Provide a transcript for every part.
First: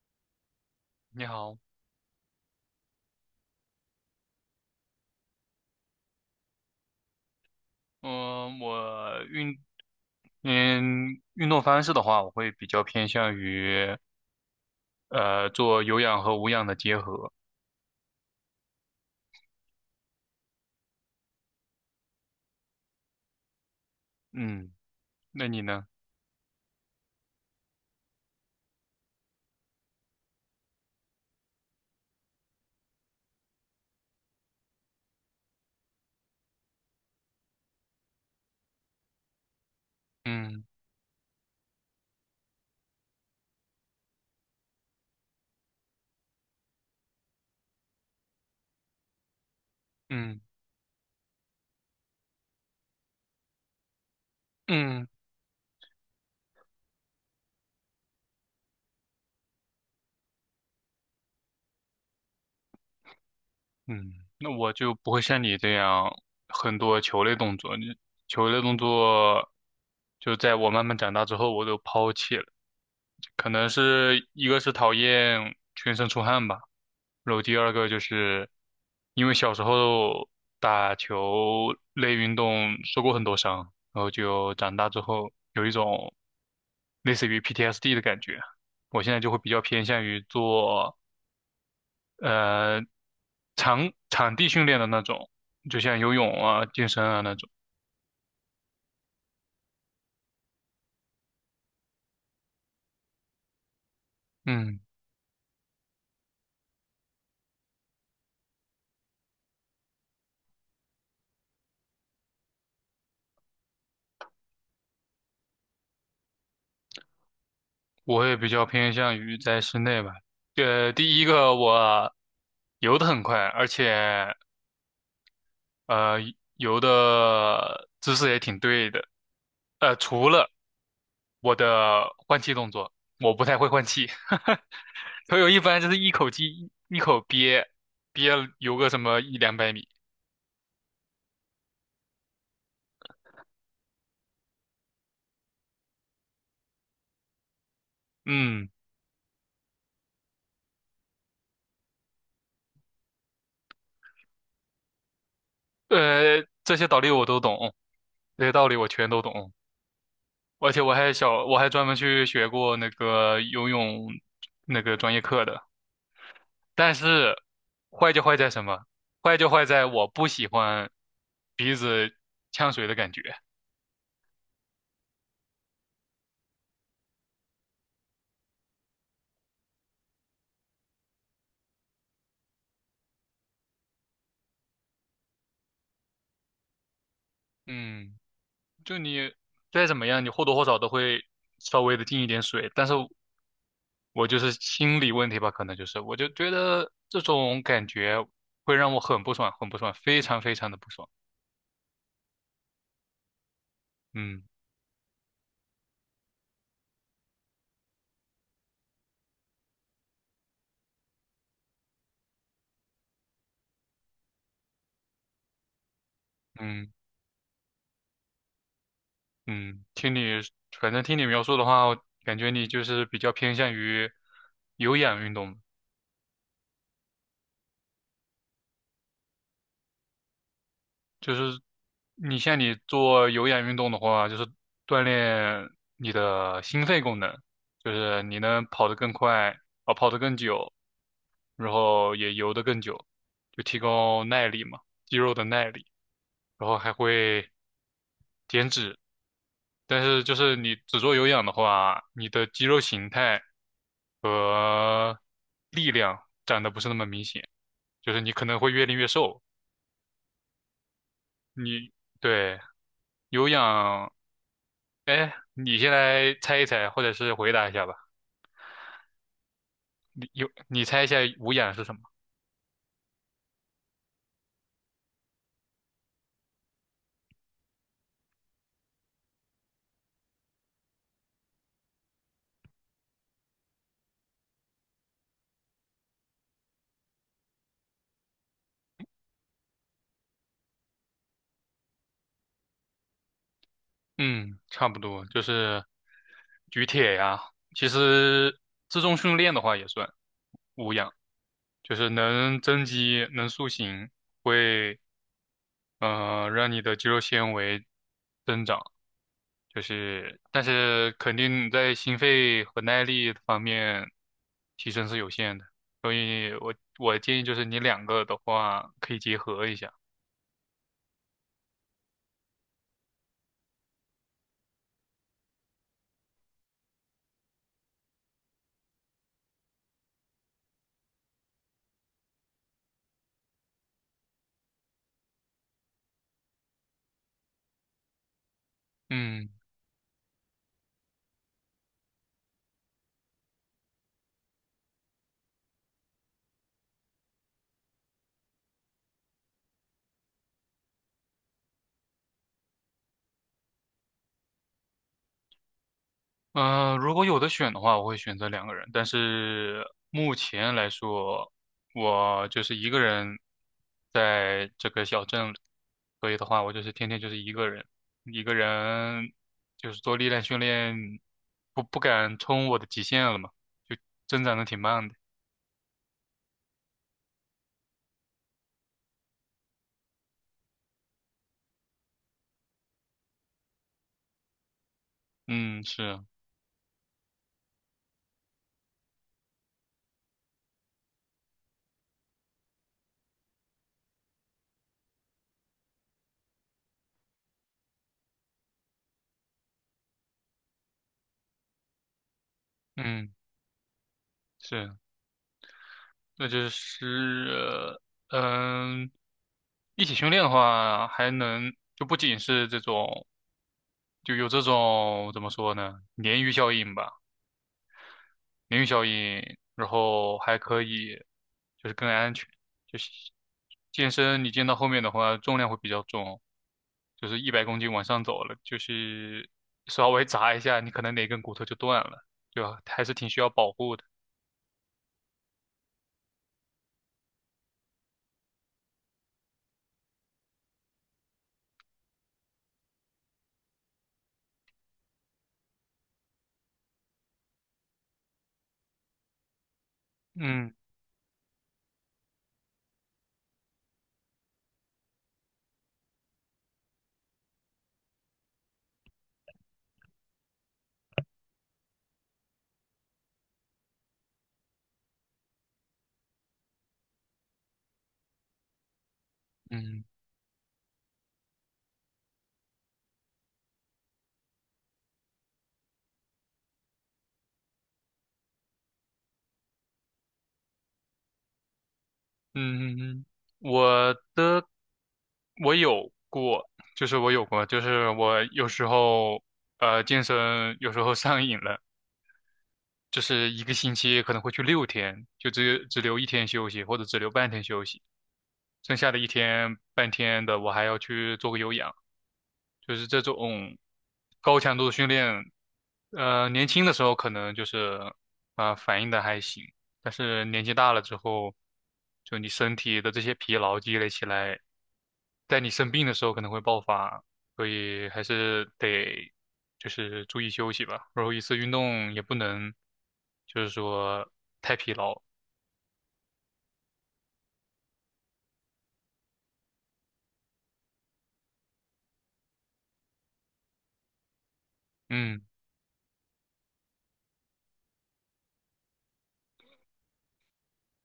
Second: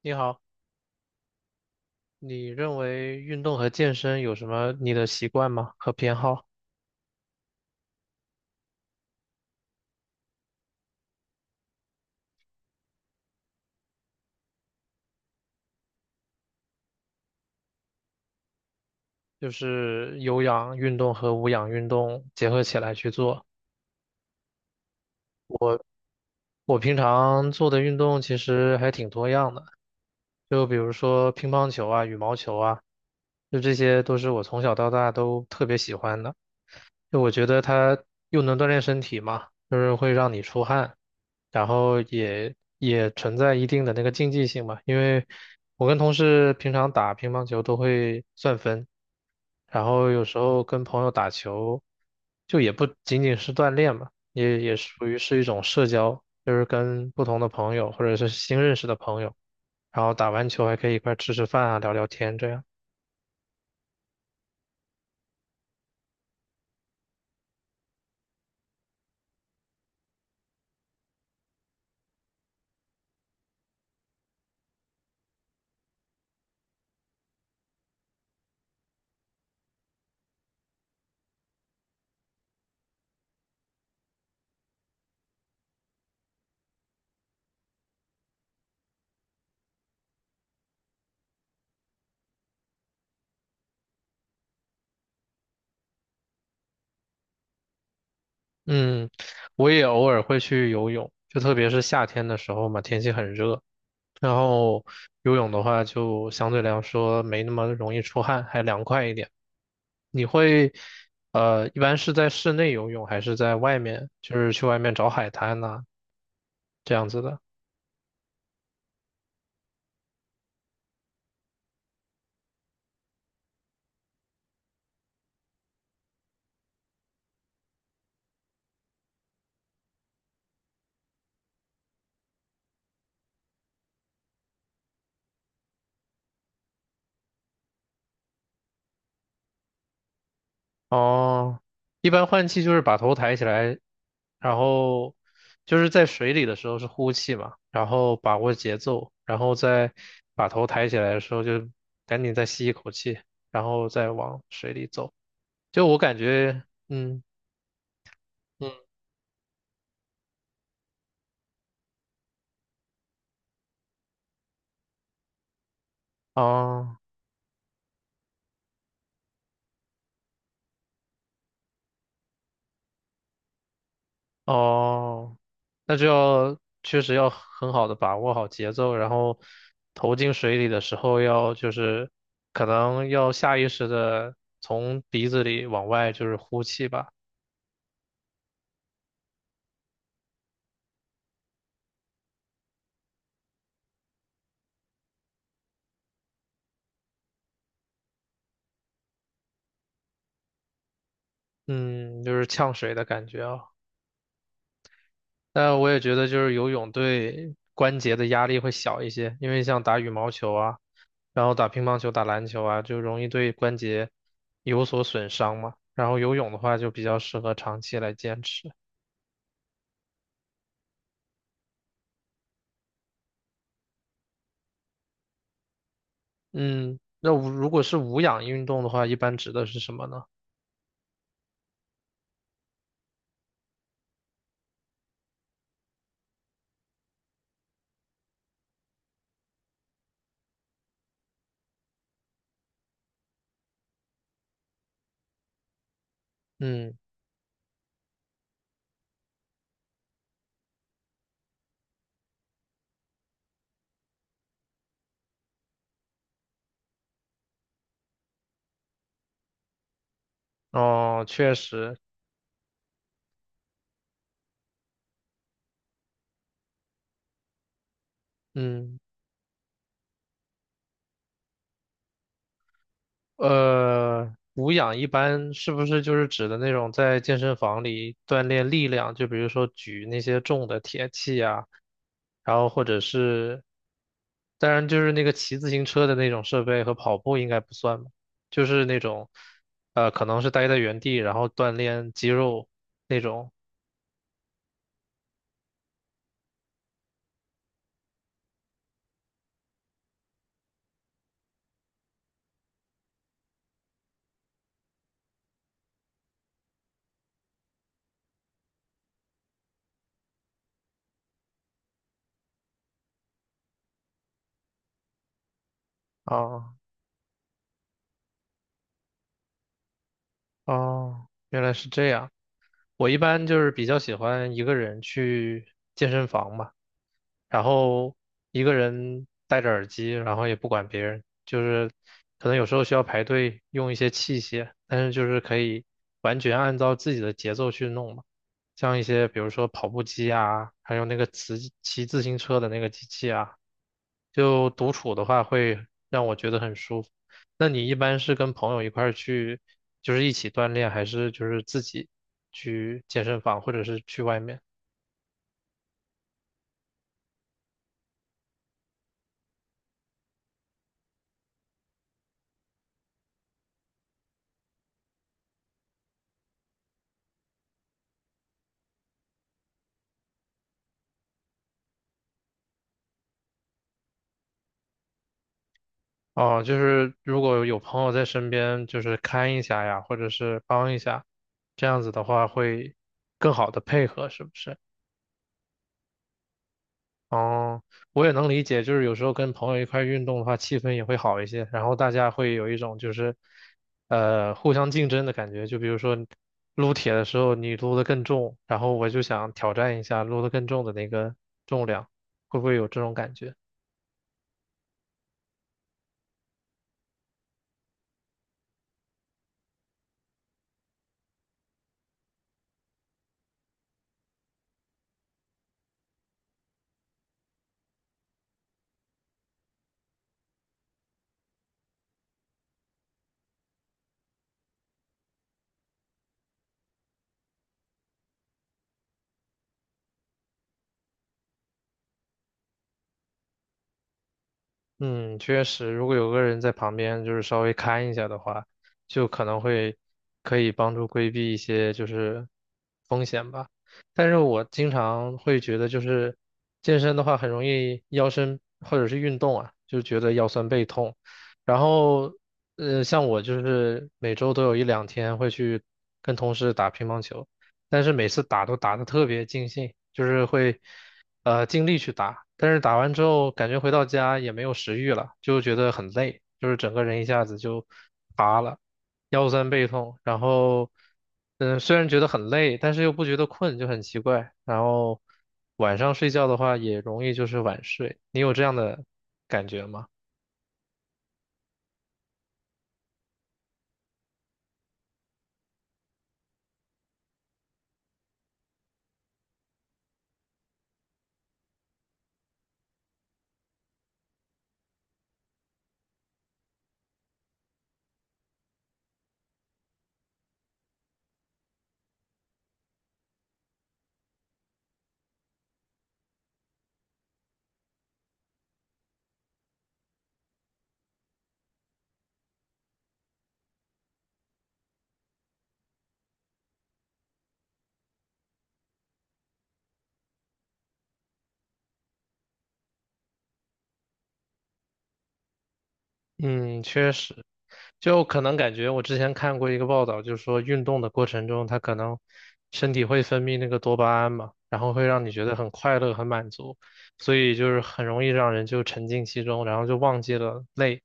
你好，你好，你认为运动和健身有什么你的习惯吗？和偏好？嗯，我运，嗯，运动方式的话，我会比较偏向于做有氧和无氧的结合。就是有氧运动和无氧运动结合起来去做。嗯，那你呢？我平常做的运动其实还挺多样的，就比如说乒乓球啊、羽毛球啊，就这些都是我从小到大都特别喜欢的。就我觉得它又能锻炼身体嘛，就是会让你出嗯汗，然后也存在一定的那个竞技性嘛，因为我跟同事平常打乒乓球都会算分，然后有时嗯候跟朋友打球，就也不仅仅是锻炼嘛，也属嗯于是一种社交，就是跟不同的朋友或者是新认识的朋友，然后打完球还可以一块儿吃吃饭啊，聊聊天这样。嗯，那我就不会像你这样很多球类动作，球类动作就在我慢慢长大之后，我都抛弃了。可能是一个是讨厌全身出汗吧，然后第二个就是因为小时候打球类运动受过很多伤，然后就长大之后有一种类似于 PTSD 的感觉。我现在就会比较偏向于做呃场地训练的那种，就像游泳啊、健身啊那种。嗯，我也偶尔会去游泳，就特别是夏天的时候嘛，天气很热，然嗯，后游泳的话就相对来说没那么容易出汗，还凉快一点。你会，一般是在室内游泳还是在外面，就是去外面找海滩呐、这样子的？我也比较偏向于在室内吧。第一个我游得很快，而且呃游的姿势也挺对的。除了我的换气动作，我不太会换气。朋友一般就是一口气一口憋，憋游个什么一两百米。哦，一般换气就是把头抬起来，然后就是在水里的时候是呼气嘛，然后把握嗯，节奏，然后再把头抬起来的时候就赶紧再吸一口气，然后再往水里走。就我感觉，这些道理嗯，我都懂，这些道嗯，理我全都懂，而且我还小，我还专门去学过那个游泳那个专业课的。但哦。是坏就坏在什么？坏就坏在我不喜欢鼻子呛水的感觉。哦，那就要确实要很好的把握好节奏，然后投进水里的时候要就是可能要下意识的从鼻子里往外就是呼气吧，嗯。就你再怎么样，你或多或少都会稍微的进一点水，但是我就是心理问题吧，可能就是我就觉得这种感觉会让我很不爽，很不爽，非常非常的不爽。嗯，就是呛水的感觉啊。嗯但我也觉得就是游泳对关节的压力会小一些，因为像打羽毛球啊，然后打乒乓球、打篮球啊，就容易对关节有所损伤嘛。然后游泳的话嗯就比较适合长期来坚持。嗯，反正听你描述的话，我感觉你就是比较偏向于有氧运动，嗯，那无如果是无氧运动的话，一般指的是什么呢？就是像你做有氧运动的话，就是锻炼你的心肺功能，就是你能跑得更快，啊，跑得更久。然后也游得更久，就提高耐力嘛，肌肉的耐力，然后还嗯，会减脂。但是就是你只做有氧的话，你的肌肉形态和力量长得不是那么明显，就是你可能会越练越瘦。哦，确你实，对有氧，哎，你先来猜一猜，或者是回答一下吧。嗯，你有你猜一下无氧是什么？无氧一般是不是就是指的那种在健身房里锻炼力量，就比如说举那些重的铁器啊，然后或者是，当然就是那个骑自行车的那种设备和跑步应该不算吧，就是那种，可能是待在原地然后锻炼肌肉那种嗯，差不多就是举铁呀。其实自重训练的话也算无氧。就是能增肌、能塑形，会让你的肌肉纤维增长。就是，但是肯定在心肺和耐力方面提升是有限的，所以我啊，我建议就是你两个的话可以结合一下。哦，原来是这样。我一般就是比较喜欢一个人去健身房嘛，然后一个人戴着耳机，然后也不管别人，就是可能有时候需要排队用一些器械，但是就是可以完全按照自己的节奏去弄嘛，像一些比嗯。如说跑步机啊，还有那个骑自行车的那个机器啊，就独处的话会让我觉得很舒服。那你一般是跟朋友一块儿去，就是一起锻炼，还是就是自己去健身房，或者是去外面？如果有的选的话，我会选择两个人，但是目前来说，我就是一个人在这个小镇里，所以的话，我就是天天就是一个人，一个人就是做力量训练，不敢冲我的极限了嘛，就增长的挺慢的。哦，就是如果有朋友在身边，就是看一下呀，或者是帮一下，这样子的话会更好的配合，是不是？嗯，是啊，哦，我也能理解，就是有时候跟朋友一块儿运动的话，气氛也会好一些，然后大家会有一种就是，互相竞争的感觉。就比如说撸铁的时候，你撸的更重，然后我就想挑战一下撸的更重的那个重量，会不会有这种嗯，感觉？是啊，那就是呃嗯。一起训练的话，还能就不仅是这种就有这种怎么说呢，鲶鱼效应吧，鲶鱼效应，然后还可以就是更安全，就是健身你健到后面的话，重量会比较重，就是100公斤往上走了，就是稍微砸一下，你可能哪根骨头就断了，对吧？还是挺需要保护的。嗯，确实，如果有个人在旁边，就是稍微看一下的话，就可能可以帮助规避一些就是风险吧。但是我经常会觉得，就是健身的话很容易腰身或者是运动啊，就觉得腰酸嗯背痛。然后，像我就是每周都有一两天会去跟同事打乒乓球。但是每次打都打得特别尽兴，就是会尽力去打，但是打完之后感觉回到家也没有食欲了，就觉得很累，就是整个人一下子就乏了，腰酸背嗯痛，然后虽然觉得很累，但是又不觉得困，就很奇怪。然后晚上睡觉的话也容易就是晚睡，你有这样的感觉吗？嗯，嗯我的我有过，就是我有过，就是我有时候健身有时候上瘾了。就是一个星期可能会去6天，就只留一天休息，或者只留半天休息，剩下的一天半天的我还要去做个有氧，就是这种高强度的训练，年轻的时候可能就是反应的还行，但是年纪大了之后，就你身体的这些疲劳积累起来，在你生病的时候可能会爆发，所以还是得就是注意休息吧。然后一次运动也不能就是说太疲劳。嗯，确实，就可能感觉我之前看过一个报道，就是说运动的过程中，它可能身体会分泌那个多巴胺嘛，然后会让你嗯觉得很快乐、很满足，所以就是很容易让人就沉浸其中，然后就忘记了累。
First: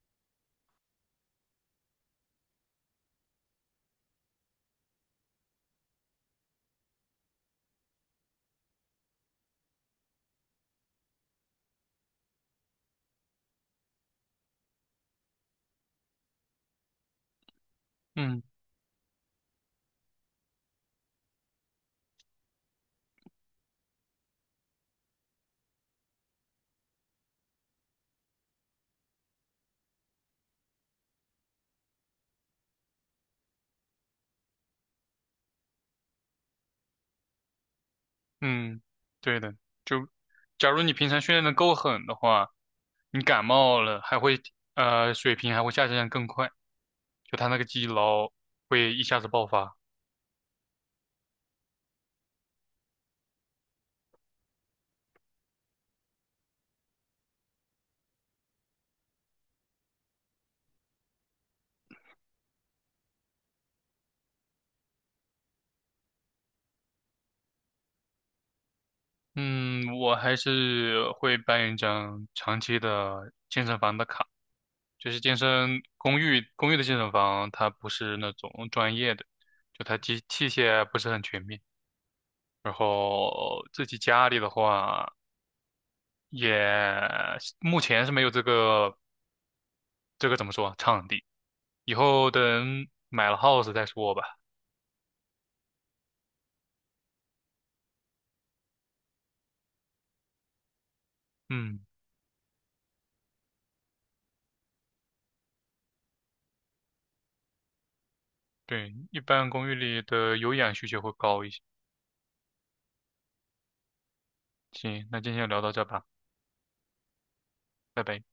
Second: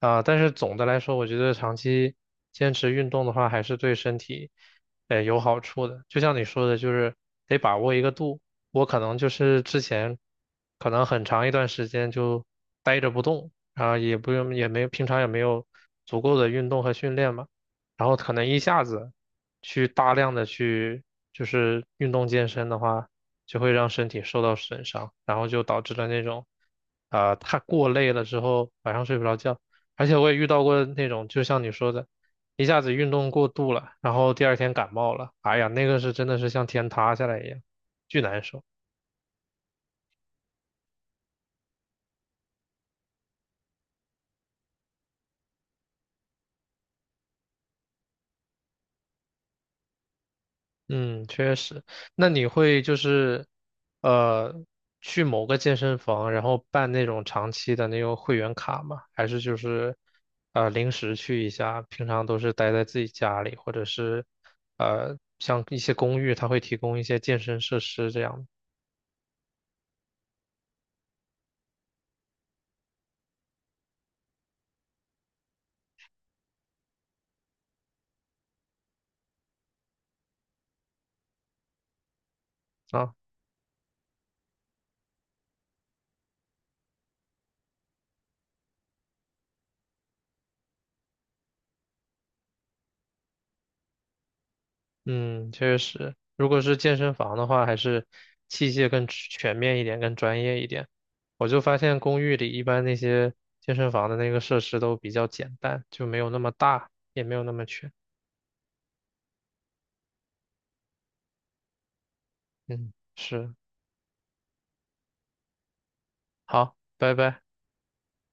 啊，但是总的来说，我觉得长期坚持运动的话，还是对身体，有好处的。就像你说的，就是得把握一个度。我可能就是之前，可能很长一段时间就呆着不动，啊，也不用，也没有，平常也没有足够的运动和训练嘛，然后可嗯能一下子去大量的去就是运动健身的话，就会让身体受到损伤，然后就导致了那种，啊、太过累了之后晚上睡不着觉，而且我也遇到过那种，就像你说的，一下子运动过度了，然后第二天感冒了，哎呀，那个是真的是像天塌下来一样，巨难受。嗯，对的。就假如你平常训练的够狠的话，你感冒了水平还会下降更快，就他那个积劳会一下子爆发。嗯，确实。那你会就是，呃，去某个健身房，然后办那种长期的那种会员卡吗？还是就是，临时去一下？平常都是待在自己家里，或者是，像一些公寓，它会提供一些健身设施这样嗯，我还是会办一张长期的健身房的卡，就是健身公寓的健身房，它不是那种专业的，就它机器械不是很全面。然啊。后自己家里的话，也目前是没有这个怎么说场地，以后等买了 house 再说吧。嗯，确实，如果是健身房的话，还是器械更全面一点，更专业一点。我就发嗯，现公寓里一般那些健身房的那个设施都比较简单，就没有那么大，也没有那么全。对，一般公寓里的有氧需求会高一些。嗯，是，行，那今天就聊到这吧，好，拜拜。拜拜。